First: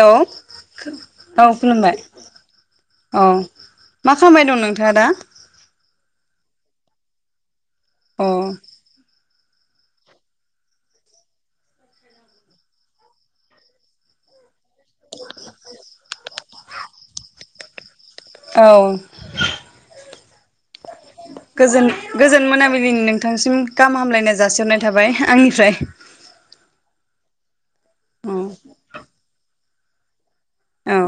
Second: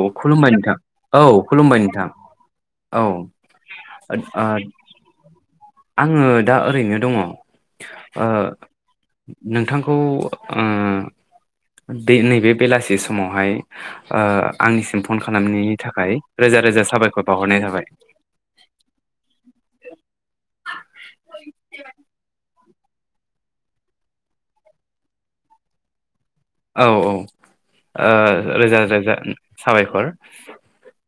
Hello खुलुमबाय नोंथां औ खुलुमबाय नोंथां औ मा खालामबाय दं नोंथाङा दा आङो दा ओरैनो दङ ओ अ नोंथांखौ नैबे बेलासि समावहाय आंनिसिम फन खालामनायनि थाखाय रोजा रोजा साबायखर बाउहरनाय थाबाय [inaudible] औ गोजोन गोजोन मोनाबिलि नोंथांनिसिम गाहाम हामलायनाय जासिहरनाय थाबाय आंनिफ्राय औ औ ओ औ रोजा रोजा साबायखर औ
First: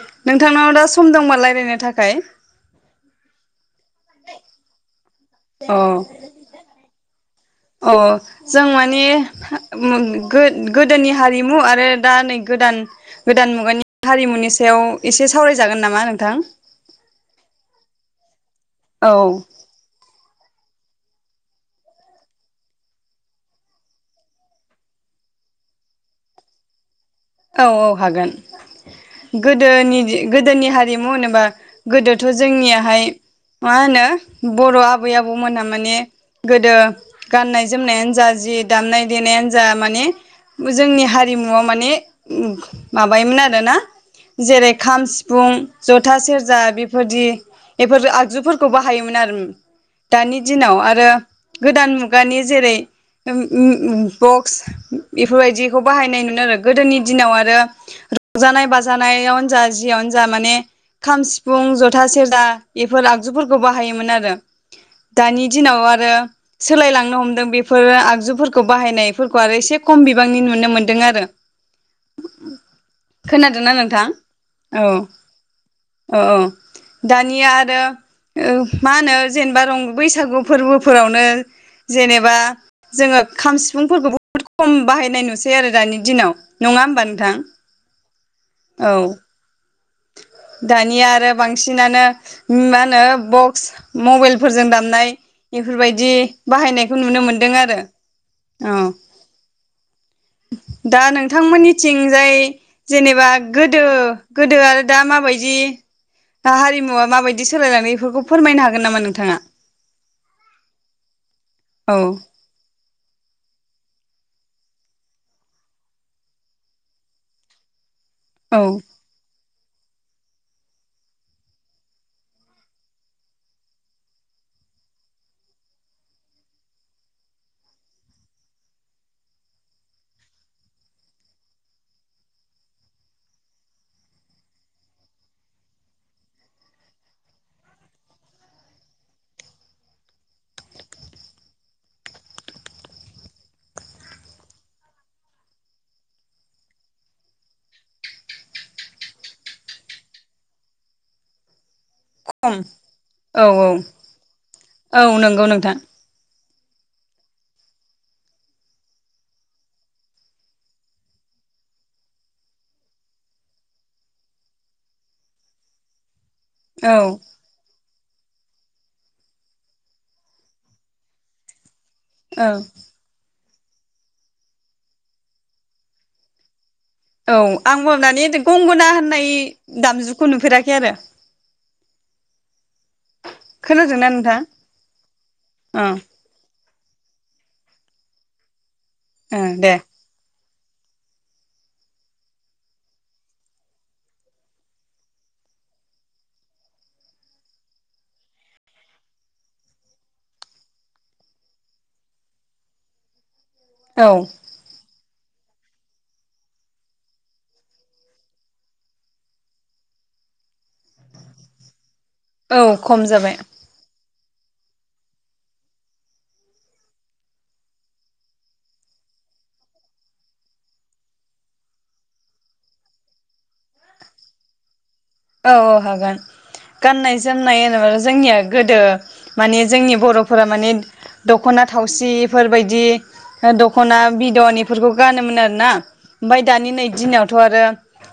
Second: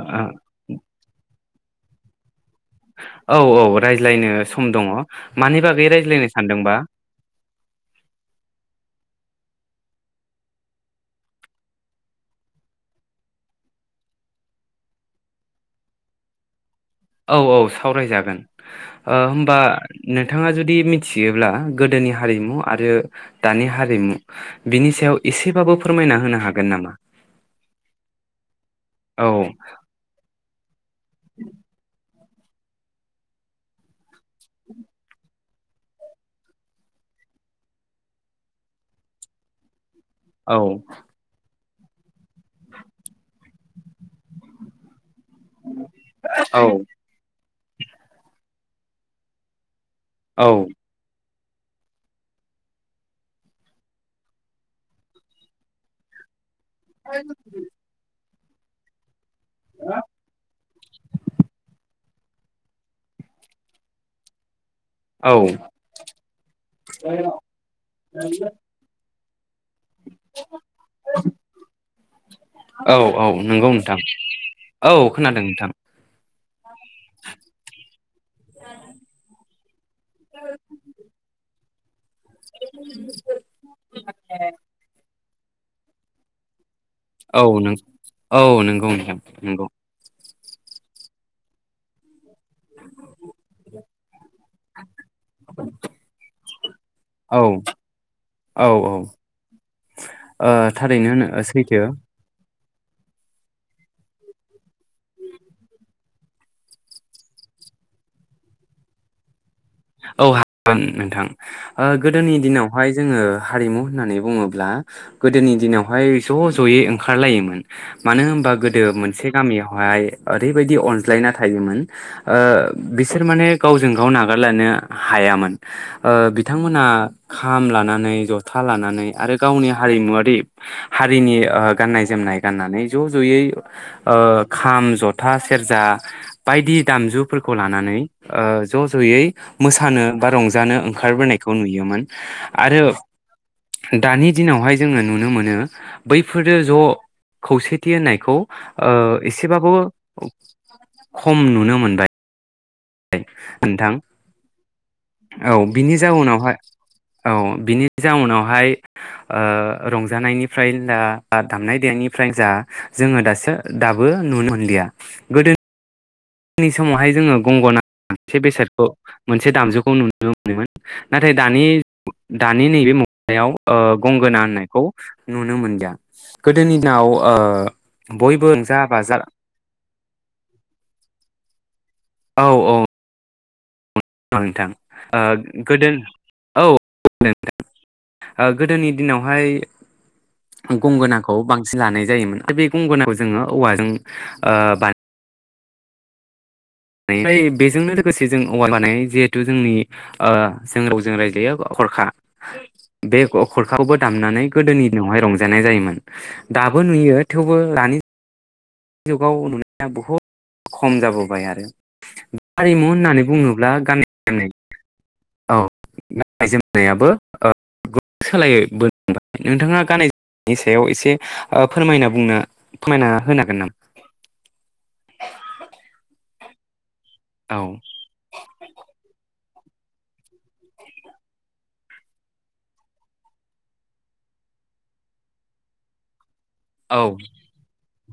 ओ नोंथांनाव दा सम दंबालाय रायलायनो थाखाय औ औ रायज्लायनो सम दङ मानि अ बागै रायज्लायनो सानदोंबा अ जों माने गोदोनि हारिमु आरो दा नै गोदान गोदान मुगानि हारिमुनि सायाव एसे सावरायजागोन नामा नोंथां औ औ सावरायजागोन औ ओ होमबा नों थाङा जुदि मिथियोब्ला गोदोनि हारिमु आरो दानि हारिमु बिनि सायाव एसेबाबो फोरमायना होनो हागोन नामा औ औ हागोन औ गोदोनि गोदोनि हा रिमु होनोबा गोदो थ' जोंनियाहाय मा होनो बर' आबै आबौमोनहा माने गोदो गाननाय जोमनायानो जा जि दामनाय देनायानो जा माने औ जोंनि हारिमु न'आव माने माबायोमोन आरो ना जेरै खाम सि सिफुं जथा सेरजा औ बेफोरबादि बेफोर आगजुफोर खौ बाहायोमोन आरो दानि औ दिनाव आरो गोदान मुगानि जेरै उम उम उम बक्स बेफोरबायदिखौ बाहायनायमोन आरो गोदोनि दिनाव आरो रंजानाय बाजानायाव जा जियानो जा माने खाम सिफुं जथा सेर जा बेफोर आगजुफोरखौ बाहायोमोन आरो औ दानि दिनाव आरो सोलायलांनो हमदों बेफोरो आगजुफोरखौ बाहायनाय खौ आरो एसे खम बिबांनि नुनो मोनदों आरो औ औ नंगौ नोंथां औ खोनादों नोंथां अ दानिया आरो ओ मा होनो जेने बा रं बैसागु फोरबोफोरावनो जेनेबा जोङो खाम सिफुंफोरखौ बहुद खम बाहायनाय नु सै आरो दानि दिनाव नङा होमबा नोंथां औ न औ नोंगौ औ नोंथां नोंगौ दानिया आरो बांसिनानो मा होनो बक्स मबाइलफोरजों दामनाय बेफोरबायाददि बाहायनायखौ नुनो औ मोनदों आरो औ अ औ ओ दा थारैनो सैथो नोंथांमोननिथिंजाय जेनेबा गोदो गोदो आरो दा माबायदि हारिमुवा माबायदि सोलायलांदों बेफोरखौ फोरमायनो हागोन नामा नोंथाङा औ हागोन नोंथां ओ औ गोदोनि दिनाव बेावहाय जोङो हारिमु होननानै बुङोब्ला गोदोनि दिनावहाय ज' ज'यै ओंखारलायोमोन मानो होनबा औ गोदो मोनसे गामियावहाय ओरैबायदि अनज्लायना थायोमोन ओ बिसोर माने गावजों गाव नागारलानो हायामोन ओ‌ बिथांमोना खाम लानानै जथा लानानै आरो गावनि हारिमुवारि हारिनि गाननाय जोमनाय गाननानै ज' ज'यै खाम ज'था सेरजा बायदि दामजुफोरखौ लानानै ओ ज' ज'यै मोसानो बा रंजानो ओंखारबोनायखौ नुयोमोन आरो दानि दिनावहाय जोङो नुनो मोनो बैफोरो ज' खौसेथि होननायखौ ओ एसेबाबो खम नुनो मोनो औ औ नोंथां औ नंगौ औ नोंथां बिनि जाउनावहाय औ बिनि जाउनावहाय ओ रंजानायनिफ्रायनो जा बा दामनाय देनायनिफ्रायनो जा जोङो दासो दाबो नुनो मोनदिया गोदो नि औ समावहाय जोङो गंगना मोनसे बेसादखौ मोनसे दामजुखौ नुनो मोनोमोन नाथाय दानि औ दानि नैबे मुगायाव गंगोना होननायखौ नुनो मोनलिया गोदोनि दिनाव ओ औ आं मावनानै बयबो रंजा गंगोना बाजा होननाय दामजुखौ नुफेराखै आरो औ औ औ नोंथां औ गोदो औ गोदोनि ओ दिनावहाय दे गंगोनाखौ बांसिन लानाय जायोमोन आरो बे गंगोनाखौ जोङो औवाजों बानायनाय ओफ्राय बेजोंनो लोगोसे जों औवा लानाय जिहेथु जोंनि जों रावजों रायज्लायो हरखा बे खरखाबो औ दामनानै गोदोनि दिनावहाय रंजायो जानाय जायोमोन दाबो नुयो थेवबो दानि जुगाव नुनाया बुहुत खम जाबोबाय आरो औ हारिमु खम होननानै जाबाय बुङोब्ला गाननाय [inaudible] औ गाननाय जोमनायाबो सोलायबोनो हमबाय नोंथाङा गाननाय जोमनायनि सायाव एसे फोरमायना बुंनो फोरमायना होनो हागोन नामा औ औ हागोन गाननाय नामा औ जोमनाय होनोबा जोंनिया गोदो माने जोंनि बर'फोरा माने दख'ना थावसि बेफोरबायदि दख'ना बिदन बेफोरखौ गानोमोन आरोना ओमफ्राय दानि नै औ दिनावथ' आरो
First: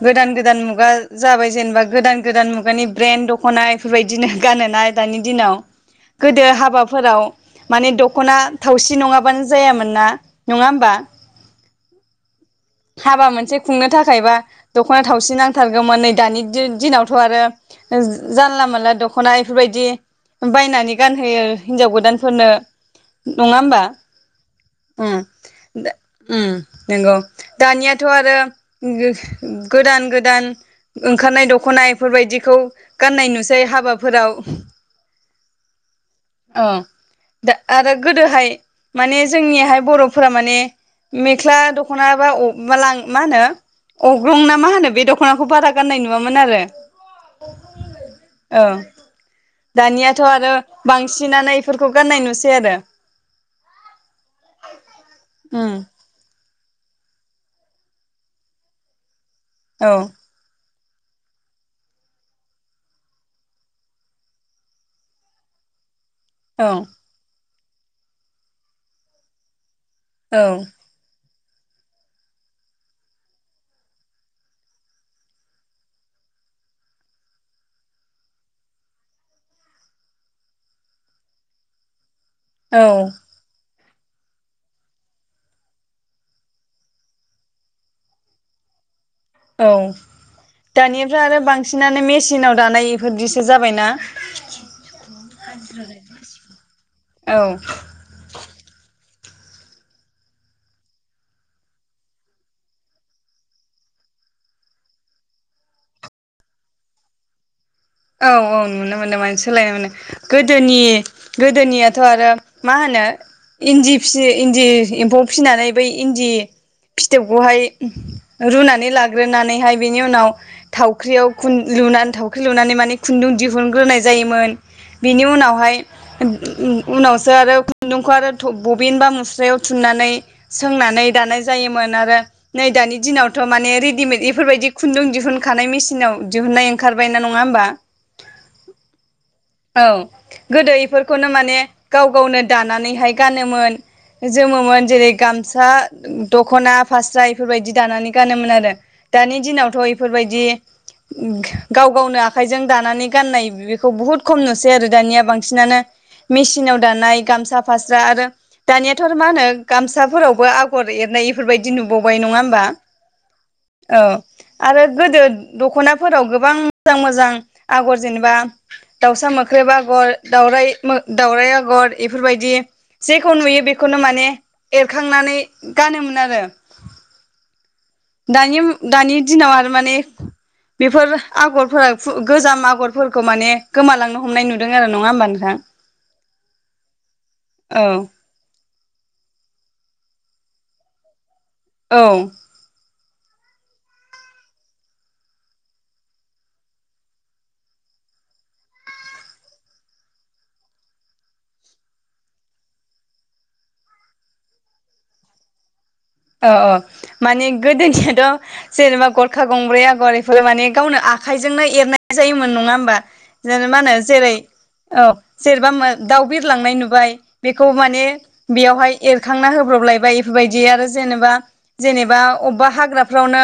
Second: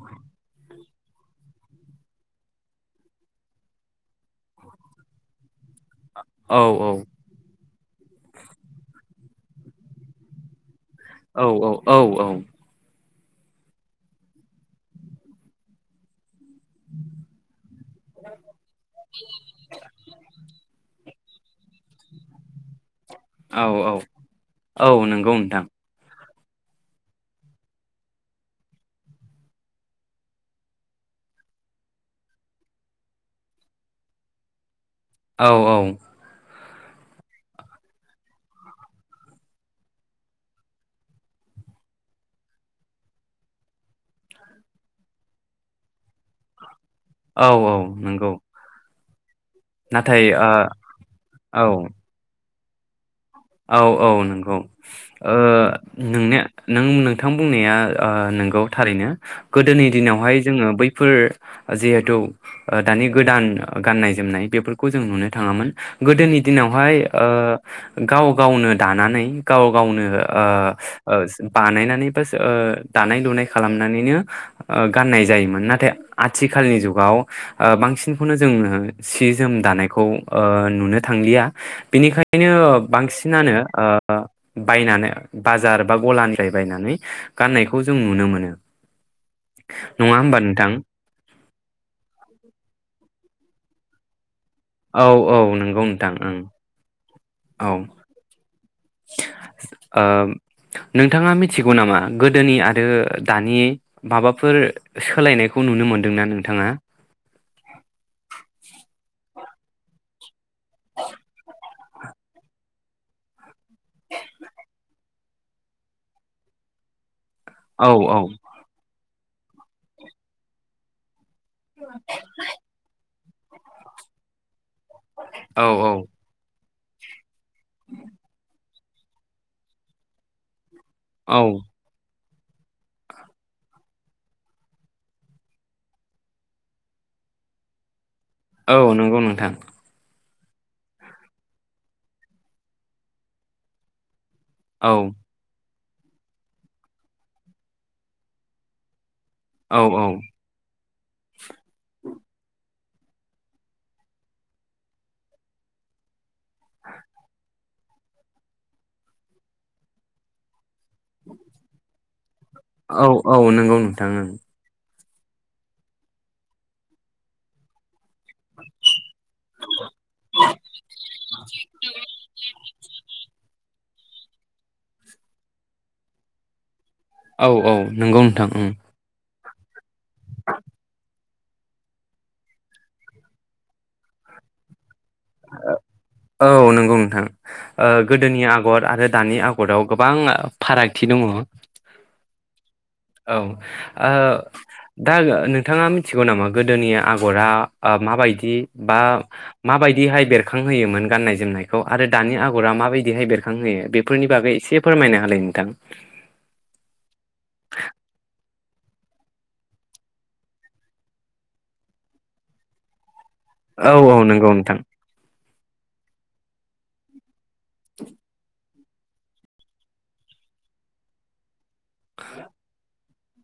गोदान गोदान मुगा जाबाय जेनेबा गोदान गोदान मुगानि ब्रेन्द दखना इफोरबायदि बिदिनो गानोना दानि दिनाव गोदो औ हाबाफोराव माने दखना थावसि नङाबानो जायामोन ना नङा होमबा? औ औ औ औ हाबा मोनसे खुंनो थाखायबा दखना थावसि नांथारगौमोन नै दानि दिनावथ आरो जानला मोनला दखना बेफोरबायदि बायनानै गानहोयो। हिनजाव गोदानफोरनो नङा होमबा? औ औ औ नंगौ नोंथां उम नंगौ। दानियाथ आरो गोदान गोदान ओंखारनाय दखना इफोरबायदिखौ गाननाय नुसै हाबाफोराव। औ औ औ दा आरो गोदोहाय माने जोंनियाहाय बर'फोरा माने मेख्ला दखना दखना बा मा होनो अग्रं ना मा होनो बे दखनाखौ बारा गाननाय नुवामोन आरो। औ औ नंगौ। औ दानियाथ नाथाय आरो बांसिनानो ओ इफोरखौ गाननाय नुसै आरो। [inaudible] औ औ नंगौ ओ उम नोंनिया नों नोंथां बुंनाया नोंगौ थारैनो गोदोनि औ दिनावहाय जोङो बै फोर जिहेथु दानि गोदान गाननाय जोमनाय बेफोरखौ जों नुनो थाङामोन। गोदोनि औ दिनावहाय ओ गाव गावनो दानानै गाव गावनो औ ओ ओ बानायनानै ओ बा दानाय लुनाय खालामनानैनो गाननाय जायोमोन। नाथाय आथिखालनि जुगाव ओ बांसिनखौनो जों सि जोम दानायखौ ओ नुनो थांलिया बिनिखाय नो औ बांसिनानो ओ ओ बायनानै बाजार बा गलानिफ्राय बायनानै गाननायखौ जों नुनो मोनो। औ नङा होमबा नोंथां दानिफ्राय आरो बांसिनानो मेसिनाव दानाय। फोरदिसो जाबायना औ औ नंगौ नोंथां ओं। औ ओ नोंथाङा मिथिगौ नामा गोदोनि आरो दानि माबाफोर सोलायनायखौ नुनो मोनदोंना नोंथाङा? औ औ नुनो मोनदों माने सोलायनो मोनदों। गोदोनि गोदोनियाथ आरो मा होनो इन्दि फि इन्दि एम्फौ फिसिनानै बै इन्दि फि थोबखौहाय औ औ रुनानै ला ग्रोनानैहाय बेनि उनाव थावख्रियाव खुन लुनानै थावख्रि लुनानै माने खुन्दुं दिहुनग्रोनाय जायोमोन बेनि औ उनावहाय औ [unintelligible] उनाव सो आरो खुन्दुंखौ आरो थब बबिन बा मुस्रायाव थुननानै सोंनानै दानाय औ जायोमोन आरो नै दानि दिनावथ' माने रेडिमेड इफोरबायदि खुन्दुं दिहुनखानाय मेसिनाव दिहुननाय ओंखारबाय नङा होमबा औ नंगौ नोंथां औ गोदो इफोरखौनो माने गाव गावनो दानानैहाय गानोमोन जोमोमोन औ जेरै गामसा दख'ना फास्रा एफोरबायदि दानानै गानोमोन आरो दानि दिनावथ' औ औ इफोरबायदि ओ गाव गावनो आखाय जों दानानै गाननाय बेखौ बुहुत खम नुसै आरो दानिया बांसिनानो मेसिनाव दानाय गामसा फास्रा आरो दानियाथ' आरो मा होनो गामसाफोरावबो आ आगर एरनाय ब एफोरबायदि नुबावो [unintelligible] नङा होमबा औ औ नंगौ औ नोंथां आरो गोदो दख'नाफोराव गोबां मोजां मोजां आगर जेनेबा दाउसा मोख्रेब आगर दावराइ मो दावराइ बेफोरबायदि जेखौ नुयो बे बेखौनो माने एरखांनानै गानोमोन आरो औ ओं औ नंगौ नोंथां दानि ओं मु दानि दिनाव आरो माने बेफोर आगरफोरा फु गोजाम आगरफोरखौ माने गोमालांनो हमनाय नुदों आरो नङा होमबा नोंथां औ नंगौ नोंथां औ ओ गोदोनि आ आगर आरो दानि आगराव गोबां फारागथि दङ औ औ ओ दा नोंथाङा मिथिगौ नामा गोदोनि आगरा ओ माबायदि बा माबाय दिहाय बेरखांहोयोमोन गाननाय जोमनायखौ आरो दानि आगरा माबायदिहाय बेरखांहोयो बेफोरनि बागै एसे फोरमायना होलाय नोंथां औ औ माने गोदोनियाथ' जेनेबा गरखा गंब्रै आग'र बेफोर माने गावनो आखाइजोंनो एरनाय जायोमोन नङा होमबा जेनेबा मा औ होनो औ जेरै नंगौ नोंथां औ जेनेबा दाउ बिरलांनाय नुबाय बेखौ माने बेयावहाय एरखांना होब्रबलायबाय बेफोर बायदि आरो जेनेबा जेनेबा अबबा हाग्रा फ्रावनो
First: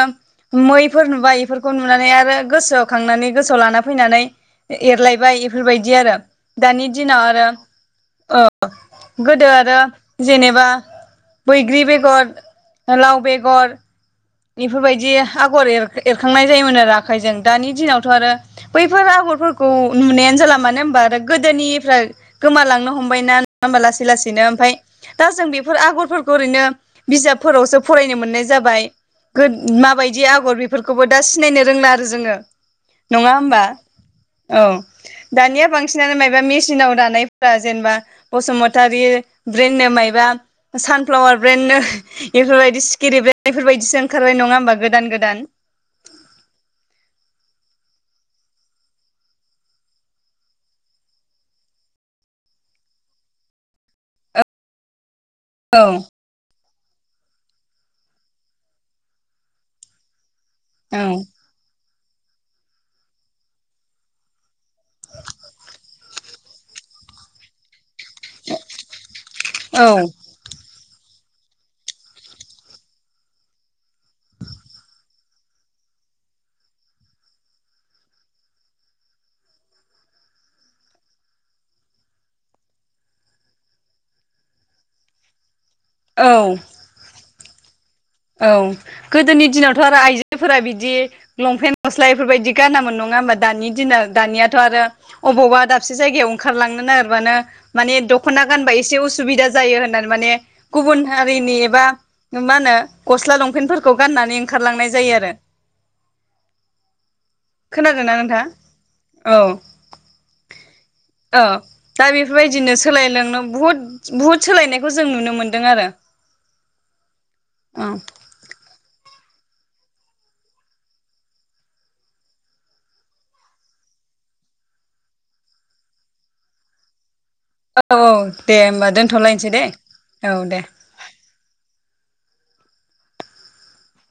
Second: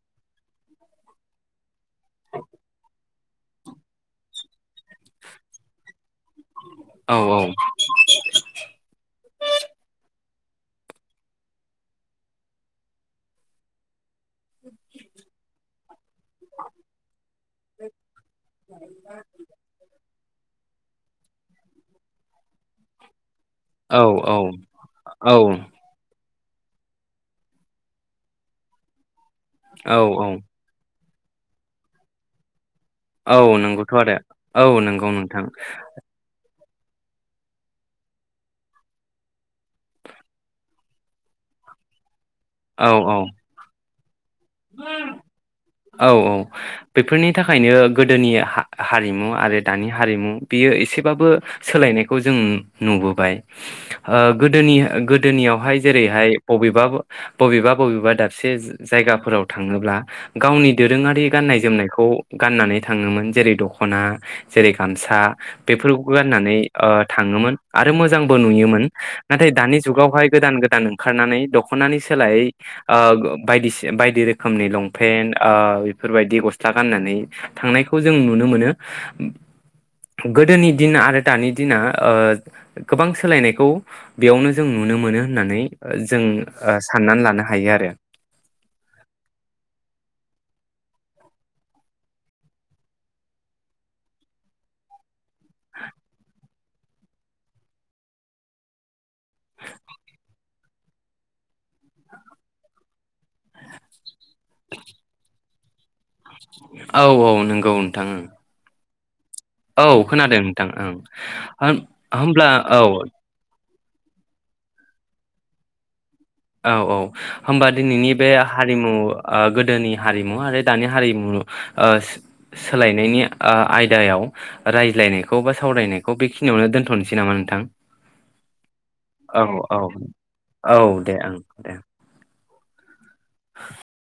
मैफोर नुबाय बेफोरखौ नुनानै आरो गोसोआव खांनानै गोसोआव लाना फैनानै एरलायबाय इफोरबायदि आरो दानि औ दिनाव औ आरो ओ गोदो आरो जेनेबा बैग्रि बेगर लाव बेगर बेफोरबायदि आगर एरखांनाय जायोमोन आरो आखाइजों दानि दिनावथ' आरो बैफोर आगरफोरखौ नुनायानो जाला मानो होनबा आरो गोदोनिफ्राय गोमालांनो हमबाय ना नङा होमबा औ लासै औ लासैनो ओमफ्राय दा औ जों बेफोर आगरफोर खौ ओरैनो बिजाबफोरावसो फरायनो मोननाय जाबाय औ माबायदि औ आगर बेफोर खौबो दा सिनायनो रोंला आरो जोङो नङा औ होमबा नंगौथ' औ आरो नंगौ नोंथां दानिया बांसिनानो मायबा मि सिनाव दानायफोरा जेनेबा बसुमतारी ब्रेन्डनो मायबा सानफ्लावार ब्रेन्डनो बेफोरबायदि औ औ सिकिरि ब्रेण्ड बेफोरबाय [unintelligible] ओंखारबाय नङा होमबा गोदान गोदान औ औ बेफोरनि थाखायनो गोदोनि हारिमु आरो दानि हारिमु बियो एसेबाबो सोलायनायखौ जों नुबोबाय ओ गोदोनि गो दोनियावहाय औ जेरैहाय बबे बा बबेबा बबेबा दाबसे जायगाफोराव थाङोब्ला गावनि दोरोङारि गाननाय जोमनाय खौ गाननानै थाङोमोन जेरै दखना जेरै गामसा बेफोरखौ गाननानै ओ थाङोमोन आरो मोजांबो नुयोमोन नाथाय दानि औ जुगावहाय गोदान गोदान ओंखारनानै दख'नानि सोलायै ओ बायदि बायदि रोखोमनि लं पेन ओ बेफोरबायदि गस्ला गाननानै थांनायखौ जों नुनो मोनो गोदोनि दिन आरो दानि दिना ओ गोबां सोलायनायखौ बेयावनो जों नुनो मोनो होननानै जों औ ओ साननानै लानो हायो आरो फोरा बिदि लंपेन्ट गस्ला इफोरबायदि गानामोन नङा होमबा दानि दिनाव दानियाथ' आरो अबावबा दाबसे जायगायाव ओंखारलांनो नागिरबानो माने दख'ना गानबा एसे उसुबिदा जायो होननानै माने गुबुन हारिनि एबा मा होनो गस्ला लंपेन्टफोरखौ गाननानै ओंखारलांनाय जायो आरो औ औ नंगौ नोंथां खोनादोंना नोंथाङा औ औ खोनादों नोंथां औ ओं दा होमब्ला बेफोरबायदिनो औ सोलायलांनो बुहुद बुहुद सोलायनायखौ जों नुनो मोनदों आरो औ औ होमबा औ दिनैनि बे हारिमु गोदोनि हारिमु आरो दानि हारिमु सोलायनायनि आयदायाव रायज्लायनायखौ बा सावरायनायखौ बेखिनियावनो दोनथ'नोसै नामा नोंथां औ औ दे होमबा औ दोनथ'लायनोसै दे औ औ दे दे ओं दे